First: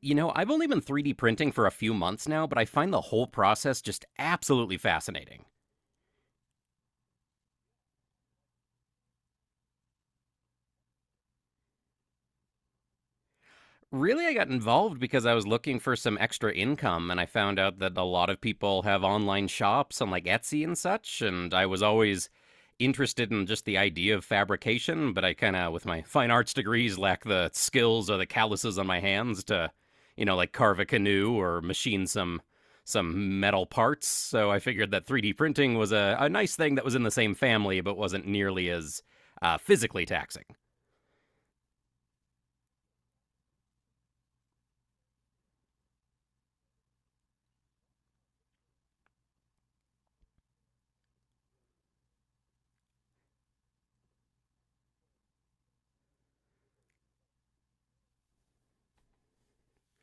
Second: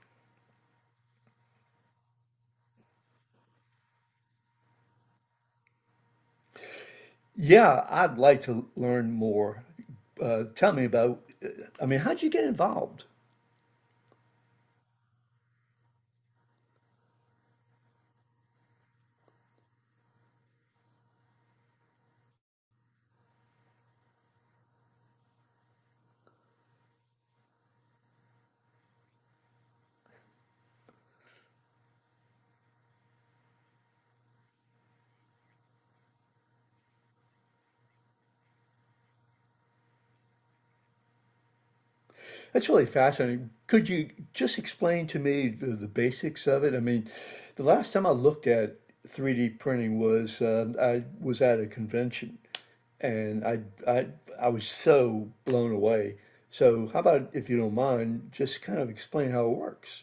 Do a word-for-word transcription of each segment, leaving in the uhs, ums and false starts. You know, I've only been three D printing for a few months now, but I find the whole process just absolutely fascinating. Yeah, I'd like to learn more. Uh, tell me about, I mean, how'd you get involved? Really, I got involved because I was looking for some extra income, and I found out that a lot of people have online shops on like Etsy and such. And I was always interested in just the idea of fabrication, but I kind of, with my fine arts degrees, lack the skills or the calluses on my hands to, you know, like carve a canoe or machine some some metal parts. So I figured that three D printing was a, a nice thing that was in the same family, but wasn't nearly as uh, physically taxing. That's really fascinating. Could you just explain to me the, the basics of it? I mean, the last time I looked at three D printing was uh, I was at a convention and I, I, I was so blown away. So, how about if you don't mind, just kind of explain how it works?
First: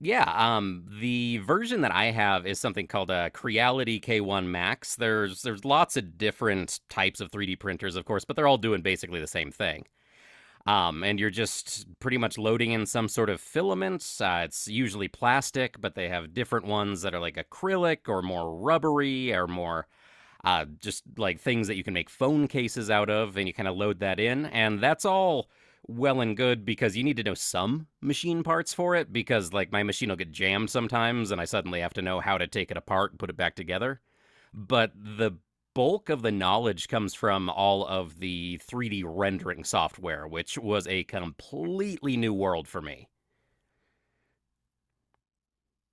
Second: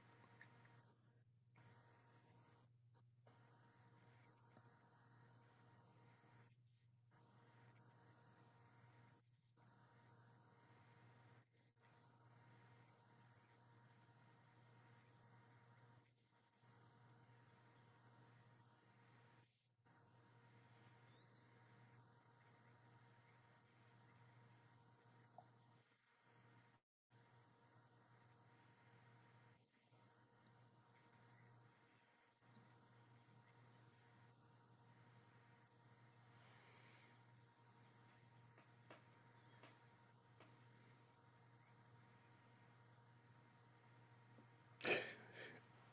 Yeah, um, the version that I have is something called a Creality K one Max. There's there's lots of different types of three D printers, of course, but they're all doing basically the same thing. Um, and you're just pretty much loading in some sort of filaments. Uh, it's usually plastic, but they have different ones that are like acrylic or more rubbery or more uh, just like things that you can make phone cases out of, and you kind of load that in. And that's all well and good because you need to know some machine parts for it because, like, my machine will get jammed sometimes, and I suddenly have to know how to take it apart and put it back together. But the bulk of the knowledge comes from all of the three D rendering software, which was a completely new world for me.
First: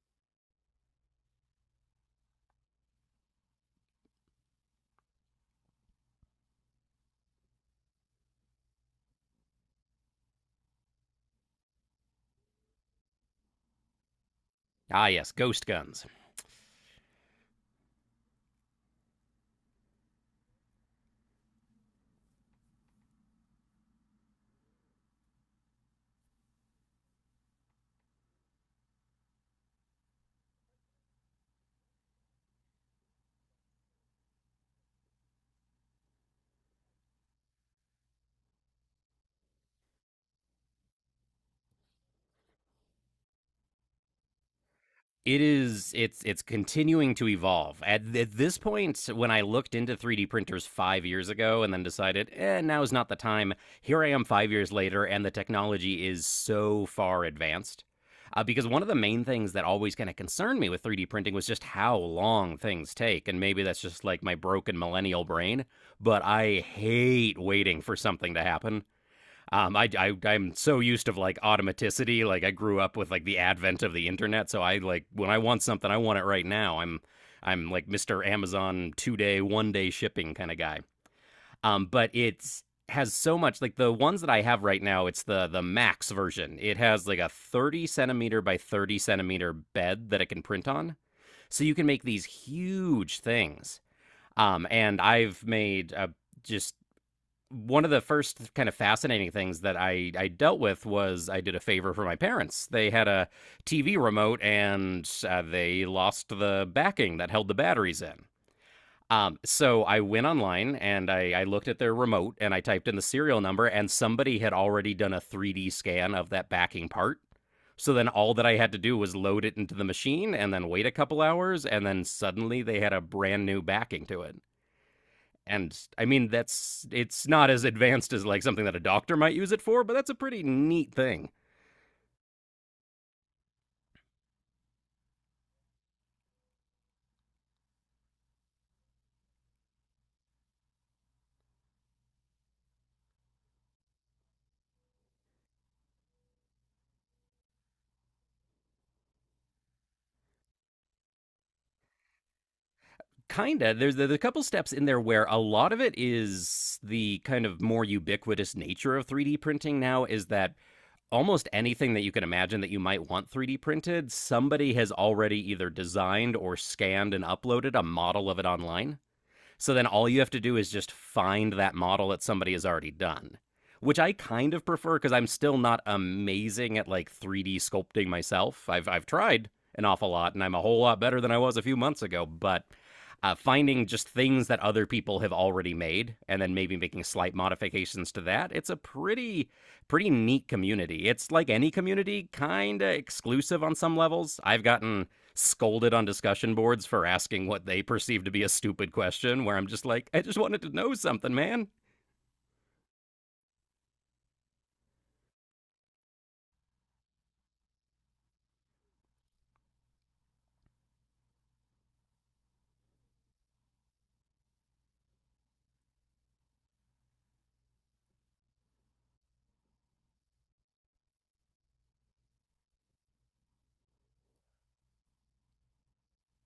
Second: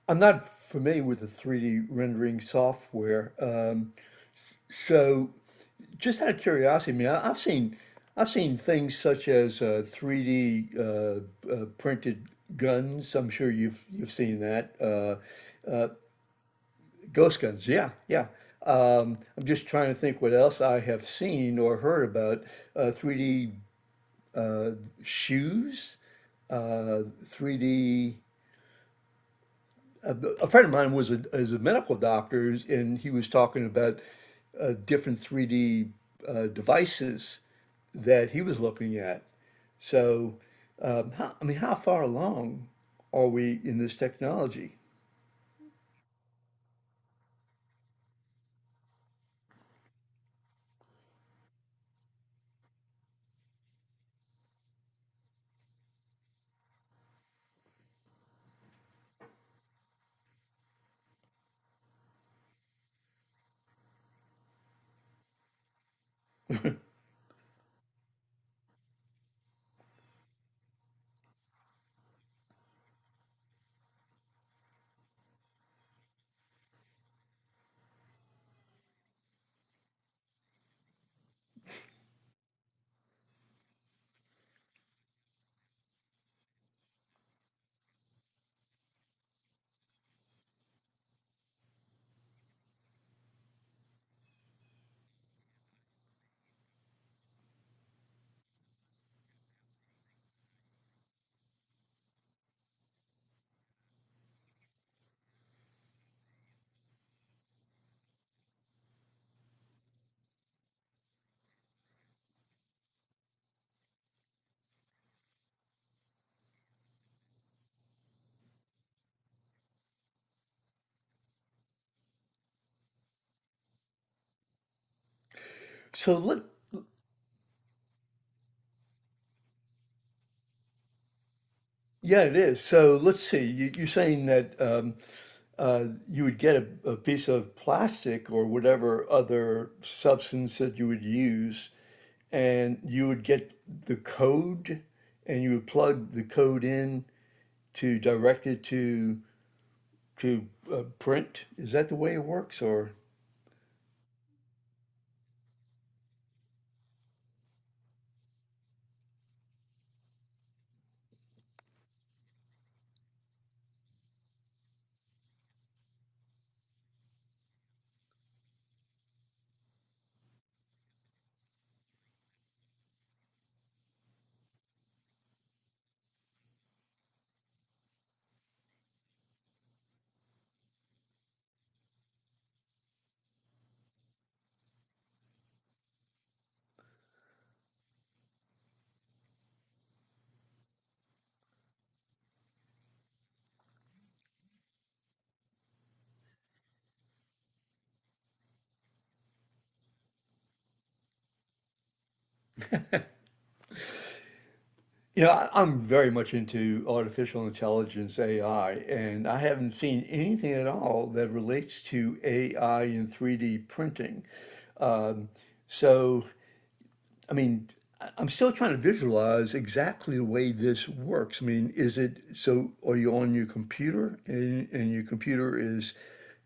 I'm not familiar with the three D rendering software. Uh, so, Just out of curiosity, I mean, I, I've seen I've seen things such as uh, three D uh, uh, printed guns. I'm sure you've you've seen that. Ah, Uh, yes, ghost guns. Ghost guns. Yeah, yeah. Um, I'm just trying to think what else I have seen or heard about uh, three D uh, shoes, uh, three D a, a friend of mine was a, is a medical doctor, and he was talking about uh, different three D uh, devices that he was looking at. So, um, how, I mean, how far along are we in this technology? It is it's it's continuing to evolve. At, at this point, when I looked into three D printers five years ago and then decided, eh, now is not the time. Here I am five years later, and the technology is so far advanced. Uh, because one of the main things that always kind of concerned me with three D printing was just how long things take, and maybe that's just like my broken millennial brain. But I hate waiting for something to happen. Um, I, I I'm so used to like automaticity. Like I grew up with like the advent of the internet, so I like when I want something, I want it right now. I'm I'm like mister Amazon two day, one day shipping kind of guy. Um, but it's has so much like the ones that I have right now. It's the the max version. It has like a thirty centimeter by thirty centimeter bed that it can print on, so you can make these huge things. Um, and I've made a just one of the first kind of fascinating things that I, I dealt with was I did a favor for my parents. They had a T V remote and uh, they lost the backing that held the batteries in. Um, so I went online and I, I looked at their remote and I typed in the serial number, and somebody had already done a three D scan of that backing part. So then all that I had to do was load it into the machine and then wait a couple hours, and then suddenly they had a brand new backing to it. And I So mean, let, that's it's not as advanced as like something that a doctor might use it for, but that's a pretty neat thing. yeah, it is. So let's see. You, you're saying that. Um, uh, you would get a, a piece of plastic or whatever other substance that you would use, and you would get the code, and you would plug the code in to direct it to to uh, print. Is that the way it works, or Kinda. There's, there's a couple steps in there where a lot of it is the kind of more ubiquitous nature of three D printing now is that almost anything that you can imagine that you might want three D printed, somebody has already either designed or scanned and uploaded a model of it online. So then all you have to do is just find that model that somebody has already done, which I kind of prefer because I'm still not amazing at like three D sculpting myself. I've I've tried an awful lot and I'm a whole lot better than I was a few months ago, but uh, finding just things that other people have already made and then maybe making slight modifications to that, it's a pretty pretty neat community. It's like any community, kind of exclusive on some levels. I've gotten scolded on discussion boards for asking what they perceive to be a stupid question, where I'm just like, I just wanted to know something, man. you know, I, I'm very much into artificial intelligence A I, and I haven't seen anything at all that relates to A I and three D printing. So I mean, I- am still trying to visualize exactly the way this works. I mean, is it so? Are you on your computer, and, and your computer is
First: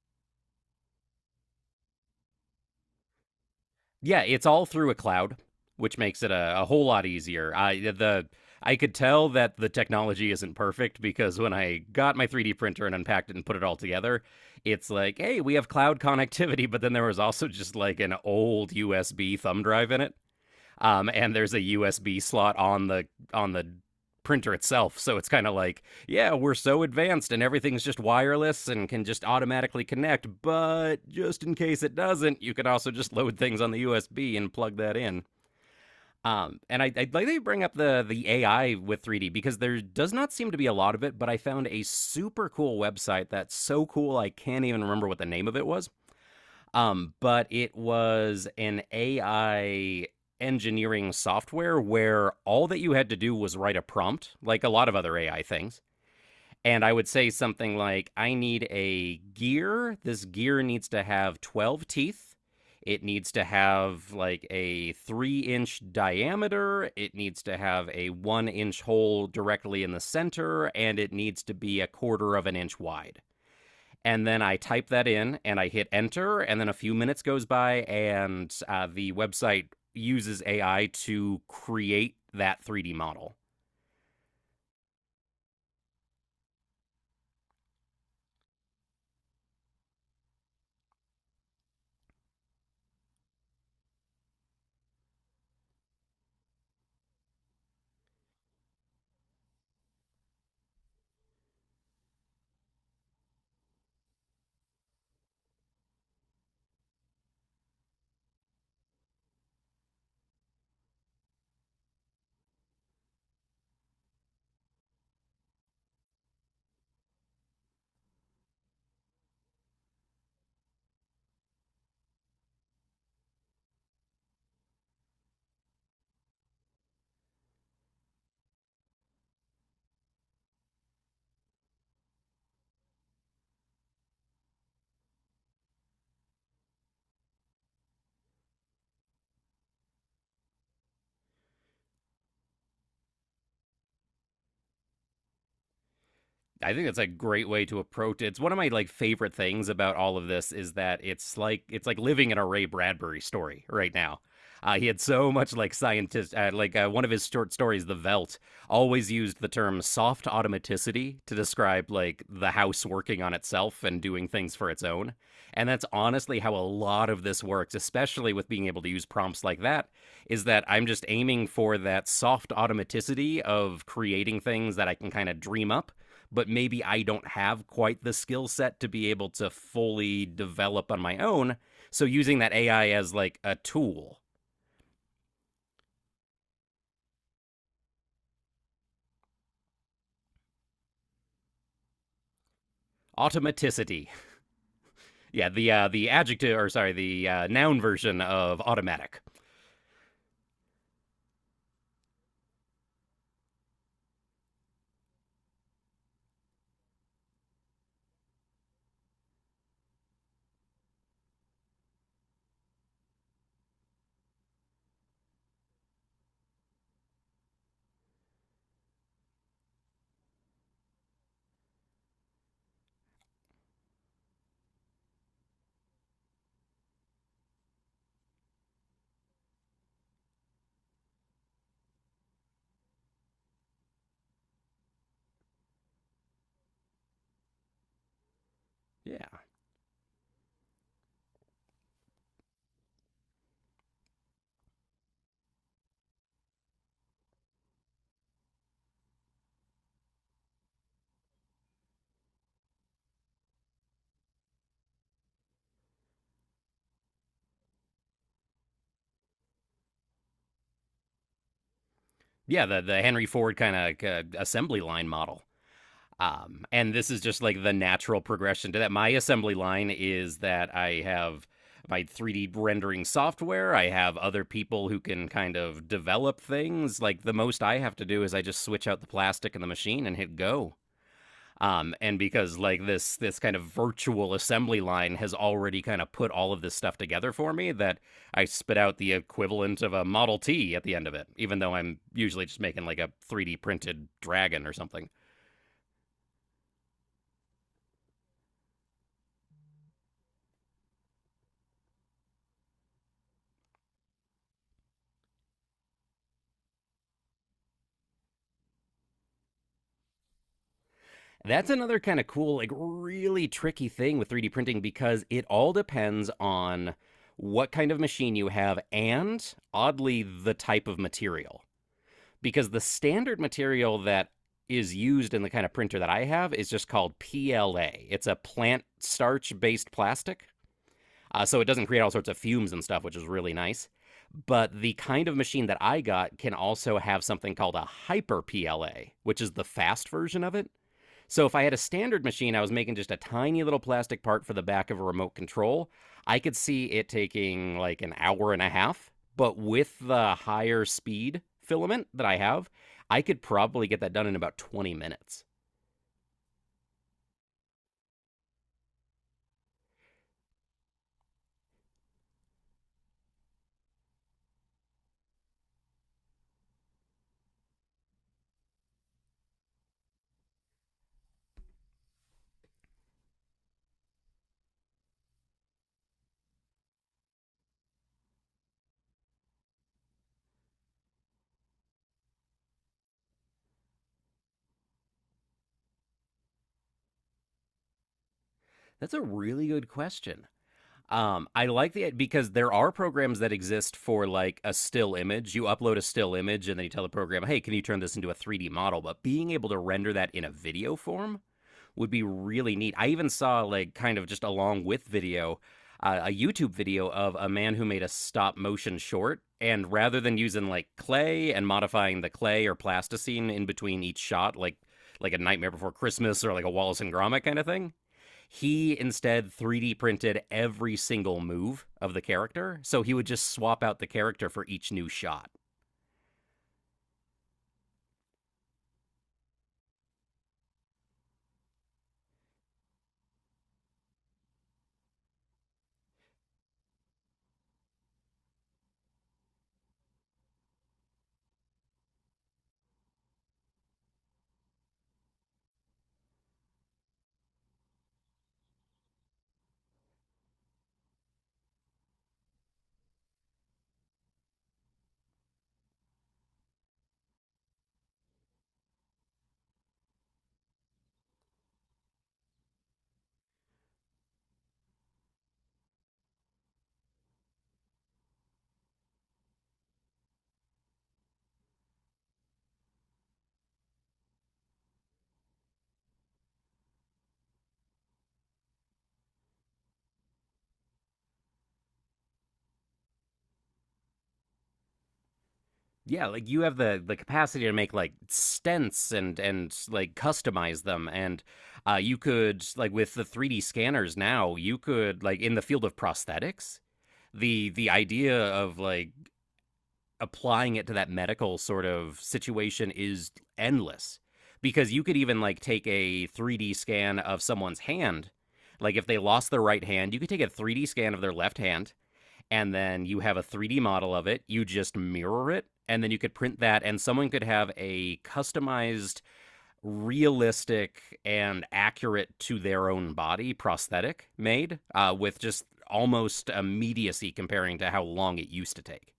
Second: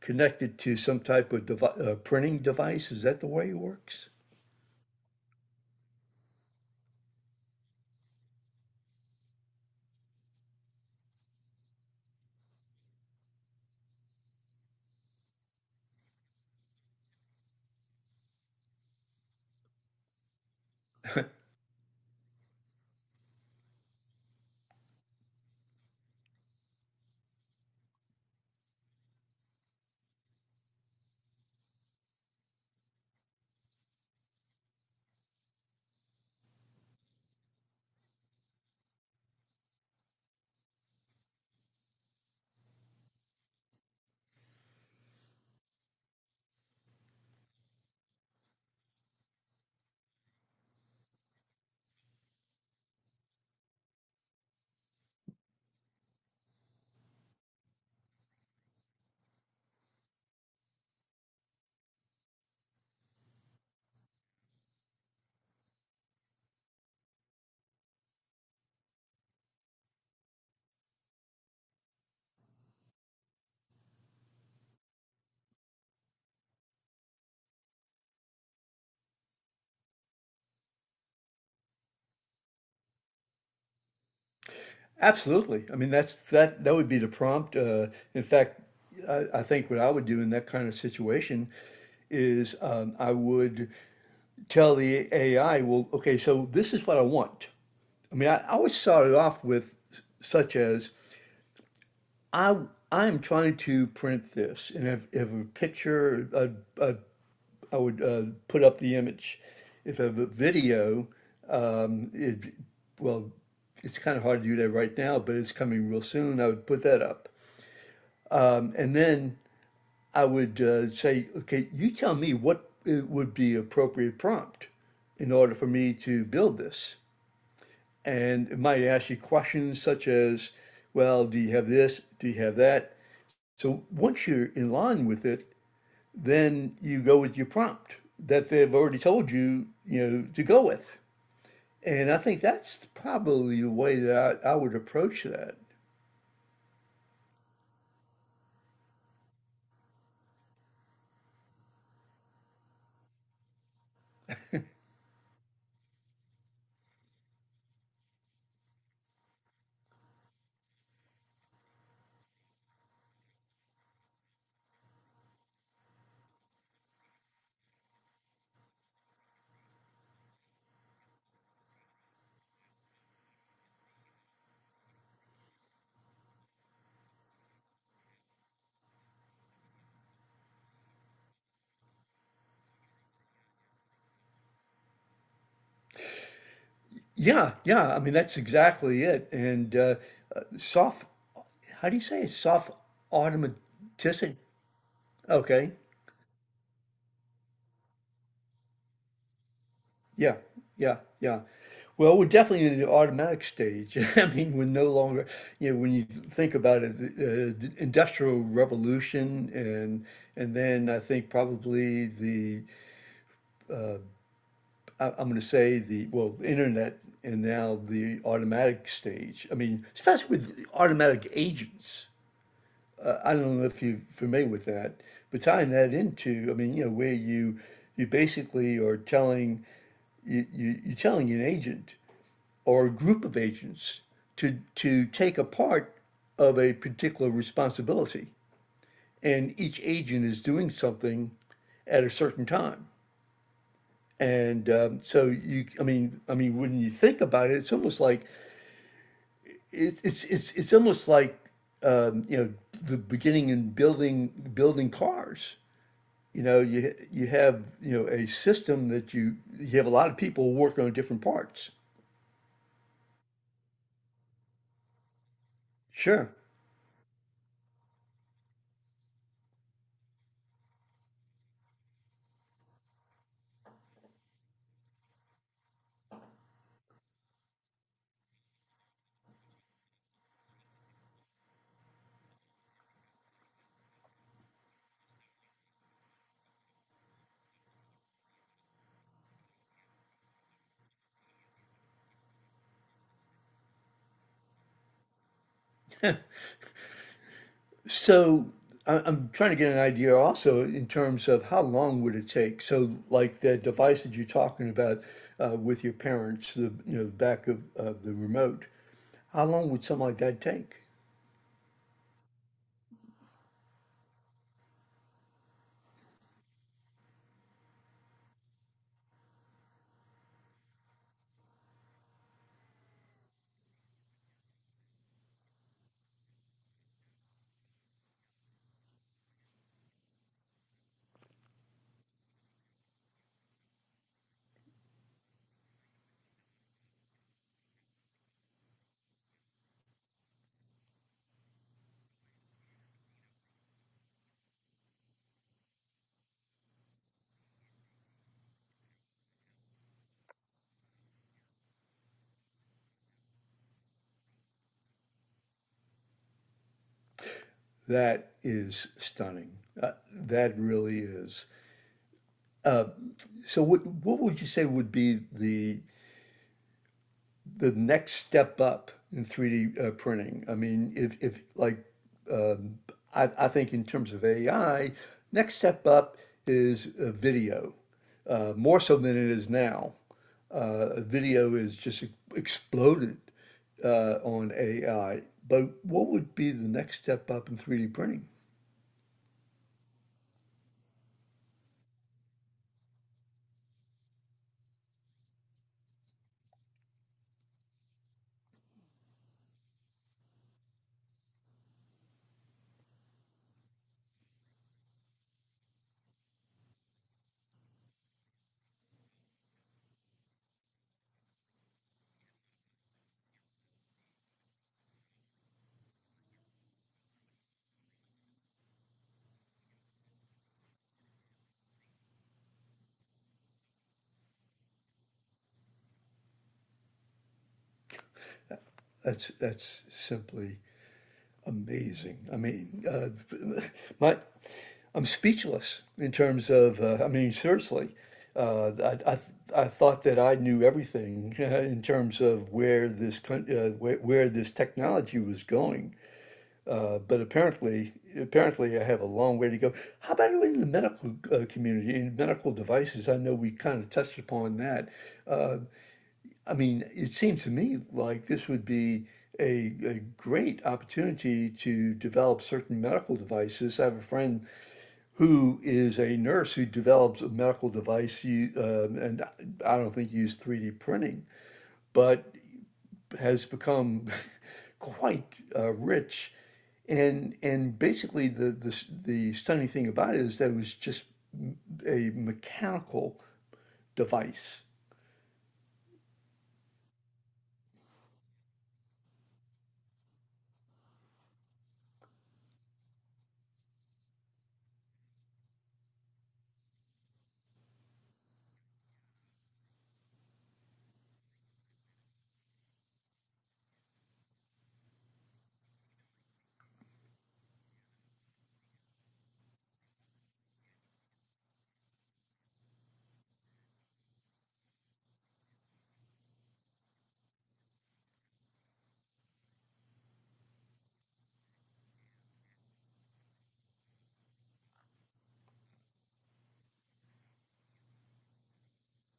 connected to some type of devi- uh, printing device? Is that the way it works? Yeah, it's all through a cloud, which makes it a, a whole lot easier. I the I could tell that the technology isn't perfect because when I got my three D printer and unpacked it and put it all together, it's like, hey, we have cloud connectivity, but then there was also just like an old U S B thumb drive in it. um, and there's a U S B slot on the on the printer itself. So it's kind of like, yeah, we're so advanced and everything's just wireless and can just automatically connect. But just in case it doesn't, you can also just load things on the U S B and plug that in. Um, and I, I'd like to bring up the the A I with three D because there does not seem to be a lot of it, but I found a super cool website that's so cool I can't even remember what the name of it was um, but it was an A I engineering software where all that you had to do was write a prompt, like a lot of other A I things. And I would say something like, I need a gear. This gear needs to have twelve teeth. It needs to have like a three inch diameter. It needs to have a one inch hole directly in the center. And it needs to be a quarter of an inch wide, and then I type that in and I hit enter. And then a few minutes goes by and uh, the website uses A I to create that three D model. Absolutely. I mean, that's that. That would be the prompt. Uh, in fact, I, I think what I would do in that kind of situation is um, I would tell the A I, "Well, okay, so this is what I want." I mean, I, I always started off with s- such as I I'm trying to print this, and if, if a picture, I, I, I would uh, put up the image. If I have a video, um, it, well, it's kind of hard to do that right now, but it's coming real soon. I would put that up, um, and then I would uh, say, okay, you tell me what it would be appropriate prompt in order for me to build this. And it might ask you questions such as, well, do you have this? Do you have that? So once you're in line with it, then you go with your prompt that they've already told you, you know, to go with. And I think that's probably the way that I, I would approach that. I think that's a great way to approach it. It's one of my like favorite things about all of this is that it's like it's like living in a Ray Bradbury story right now. Uh, he had so much like scientist, uh, like uh, one of his short stories, The Velt, always used the term soft automaticity to describe like the house working on itself and doing things for its own. And that's honestly how a lot of this works, especially with being able to use prompts like that, is that I'm just aiming for that soft automaticity of creating things that I can kind of dream up, but maybe I don't have quite the skill set to be able to fully develop on my own. So using that A I as like a tool. Yeah, yeah. I mean, that's exactly it. And uh, uh, Soft, how do you say it? Soft Automaticity. automaticity. Yeah, the Okay. uh, the adjective, or sorry, the uh, noun version of automatic. Yeah, yeah, yeah. Well, we're definitely in the automatic stage. I mean, we're no longer, you know, when you think about it, uh, the industrial revolution and and then I think probably the I, I'm going to say the well, internet and now the automatic stage. I mean, especially with automatic agents. Uh, I don't know if you're familiar with that, but tying that into, I mean, you know, where you you basically are telling you, you, you're telling an agent or a group of agents to, to take a part of a particular responsibility. Yeah. And each agent is doing something at a certain time. And um, So you, I mean, I mean, when you think about it, it's almost like it's it's it's, it's almost like um, you know the beginning in building building cars. You know, you you have you know a system that you you have a lot of people working on different parts. Yeah, the the Henry Ford kind of uh, assembly line model. Sure. Um, and this is just like the natural progression to that. My assembly line is that I have my three D rendering software. I have other people who can kind of develop things. Like the most I have to do is I just switch out the plastic in the machine and hit go. Um, and because like this this kind of virtual assembly line has already kind of put all of this stuff together for me, that I spit out the equivalent of a Model T at the end of it, even though I'm usually just making like a three D printed dragon or something. So I- am trying to get an idea also in terms of how long would it take? So like the device that you're talking about uh, with your parents, the you know the back of, of the remote, how long would something like that take? That's another kind of cool, like really tricky thing with three D printing because it all depends on what kind of machine you have and oddly the type of material. Because the standard material that is used in the kind of printer that I have is just called P L A. It's a plant starch based plastic. Uh, so it doesn't create all sorts of fumes and stuff, which is really nice. But the kind of machine that I got can also have something called a hyper P L A, which is the fast version of it. So if I had a standard machine, I was making just a tiny little plastic part for the back of a remote control. I could see it taking like an hour and a half, but with the higher speed filament that I have, I could probably get that done in about twenty minutes. That is stunning. Uh, that really is. So what what would you say would be the the next step up in three D uh, printing. I mean, if, if like, um, I, I think in terms of A I, next step up is uh, video, uh, more so than it is now. Uh, video is just exploded uh, on A I. But what would be the next step up in three D printing? That's a really good question. Um, I like the because there are programs that exist for like a still image. You upload a still image and then you tell the program, "Hey, can you turn this into a three D model?" But being able to render that in a video form, would be really neat. I even saw like kind of just along with video uh, a YouTube video of a man who made a stop motion short. And rather than using like clay and modifying the clay or plasticine in between each shot, like like a Nightmare Before Christmas or like a Wallace and Gromit kind of thing, he instead three D printed every single move of the character. So he would just swap out the character for each new shot. That's that's simply amazing. I mean, uh, my, I'm speechless in terms of. Uh, I mean, seriously, uh, I, I I thought that I knew everything in terms of where this coun- uh, where, where this technology was going, uh, but apparently, apparently, I have a long way to go. How about in the medical uh, community in medical devices? I know we kind of touched upon that. I mean, it seems to me like this would be a, a great opportunity to develop certain medical devices. I have a friend who is a nurse who develops a medical device, you- um, and I don't think used three D printing, but has become quite uh, rich. And and basically, the, the the stunning thing about it is that it was just a mechanical device. Yeah, like you have the the capacity to make like stents and and like customize them and uh you could like with the three D scanners now, you could like in the field of prosthetics, the the idea of like applying it to that medical sort of situation is endless because you could even like take a three D scan of someone's hand. Like if they lost their right hand, you could take a three D scan of their left hand and then you have a three D model of it. You just mirror it, and then you could print that, and someone could have a customized, realistic, and accurate to their own body prosthetic made uh, with just almost immediacy comparing to how long it used to take.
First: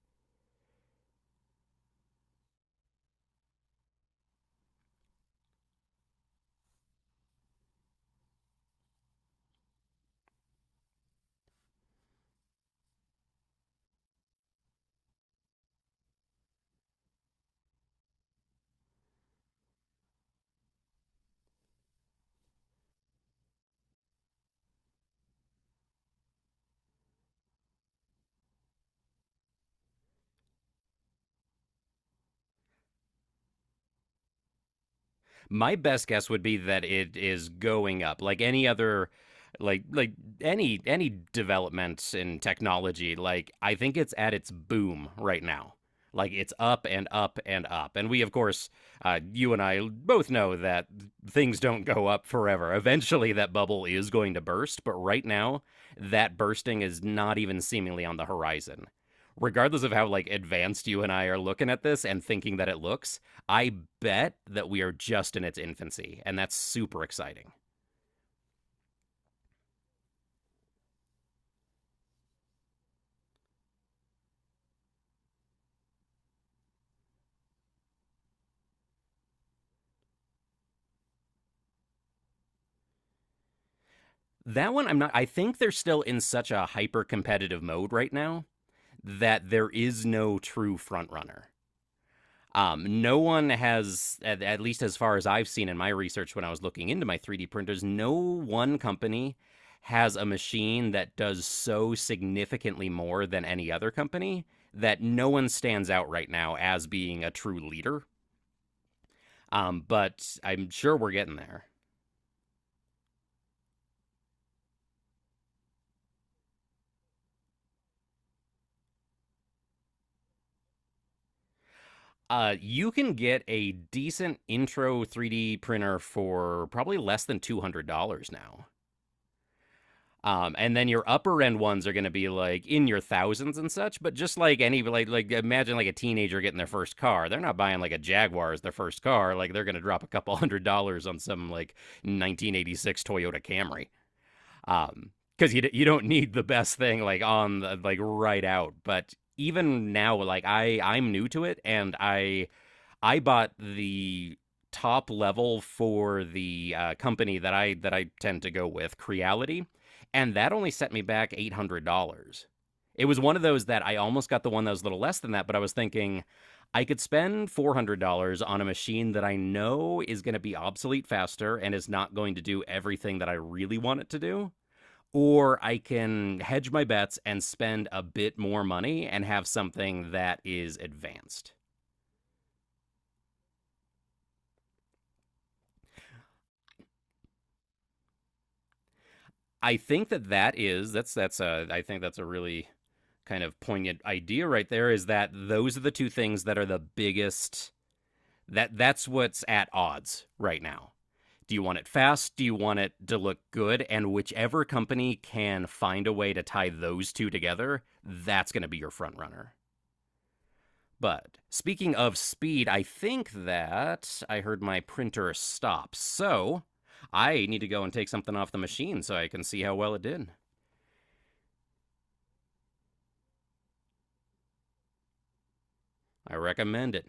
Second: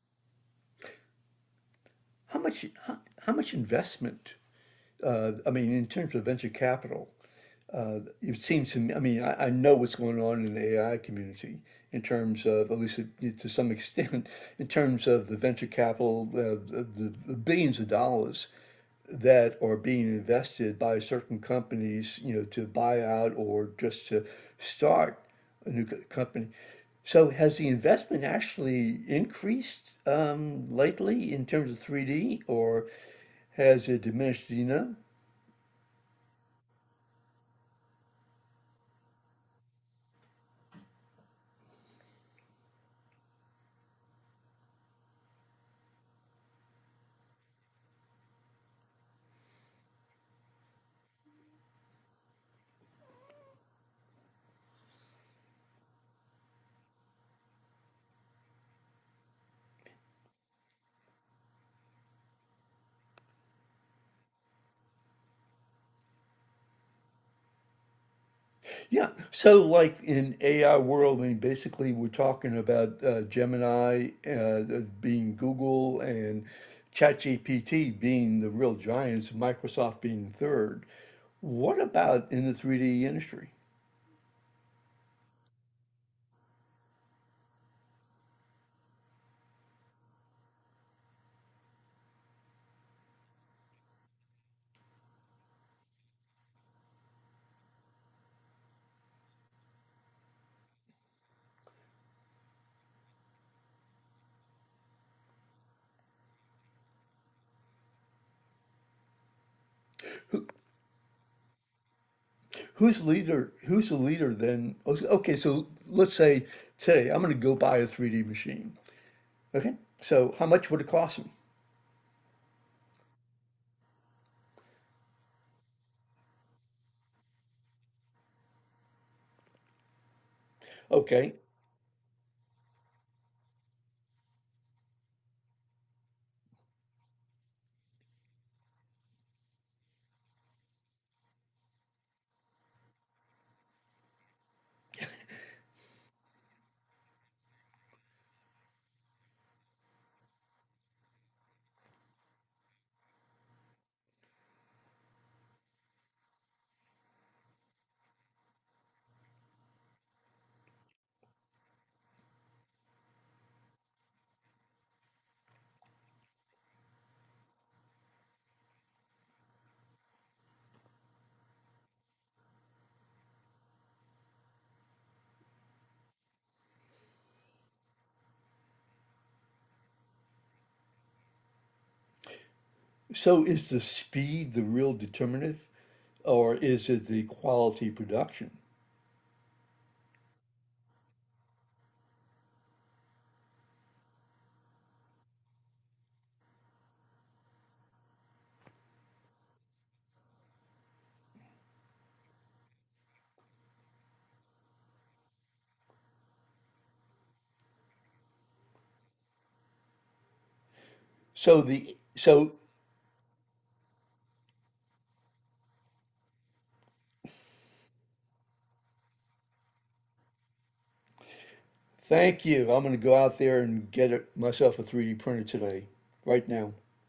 How much how, how much investment uh, I mean, in terms of venture capital, it seems to me, I mean, I, I know what's going on in the A I community in terms of, at least to some extent, in terms of the venture capital, uh, the, the billions of dollars that are being invested by certain companies, you know, to buy out or just to start a new company. So has the investment actually increased um, lately in terms of three D or has it diminished? Do you know? My best guess would be that it is going up, like any other, like like any any developments in technology. Like I think it's at its boom right now. Like it's up and up and up. And we, of course, uh, you and I both know that things don't go up forever. Eventually, that bubble is going to burst. But right now, that bursting is not even seemingly on the horizon regardless of how like advanced you and I are looking at this and thinking that it looks, I bet that we are just in its infancy, and that's super exciting. Yeah. So, like in A I world, I mean, basically, we're talking about uh, Gemini uh, uh, being Google and ChatGPT being the real giants, Microsoft being third. What about in the three D industry? That one, I'm not. I think they're still in such a hyper competitive mode right now that there is no true front runner. Um, no one has, at, at least as far as I've seen in my research when I was looking into my three D printers, no one company has a machine that does so significantly more than any other company that no one stands out right now as being a true leader. Um, but I'm sure we're getting there. Who's leader? Who's the leader then? Okay, so let's say today I'm going to go buy a three D machine. Okay, so how much would it cost me? Uh, you can get a decent intro three D printer for probably less than two hundred dollars now. Um, and then your Okay, upper end ones are going to be like in your thousands and such. But just like any, like, like imagine like a teenager getting their first car. They're not buying like a Jaguar as their first car. Like they're going to drop a couple hundred dollars on some like nineteen eighty-six Toyota Camry. Um, because you you don't need the best thing like on the, like right out. But even now, like I I'm new to it, and I I bought the top level for the uh, company that I that I tend to go with, Creality, and that only set me back eight hundred dollars. It was one of those that I almost got the one that was a little less than that, but I was thinking I could spend four hundred dollars on a machine that I know is going to be obsolete faster and is not going to do everything that I really want it to do. Or I can hedge my bets and spend a bit more money and have something that is advanced. so is the speed the real determinative, or is it the quality production? I think that that is that's that's a I think that's a really kind of poignant idea right there is that those are the two things that are the biggest that that's what's at odds right now. Do you want it fast? Do you want it to look good? And whichever company can find a way to tie those two together, that's going to be your front runner. But So speaking the of so speed, I think that I heard my printer stop. So I need to go and take something off the machine so I can see how well it did. Thank you. I'm going to go out there and get it, myself a three D printer today, I right now. recommend it.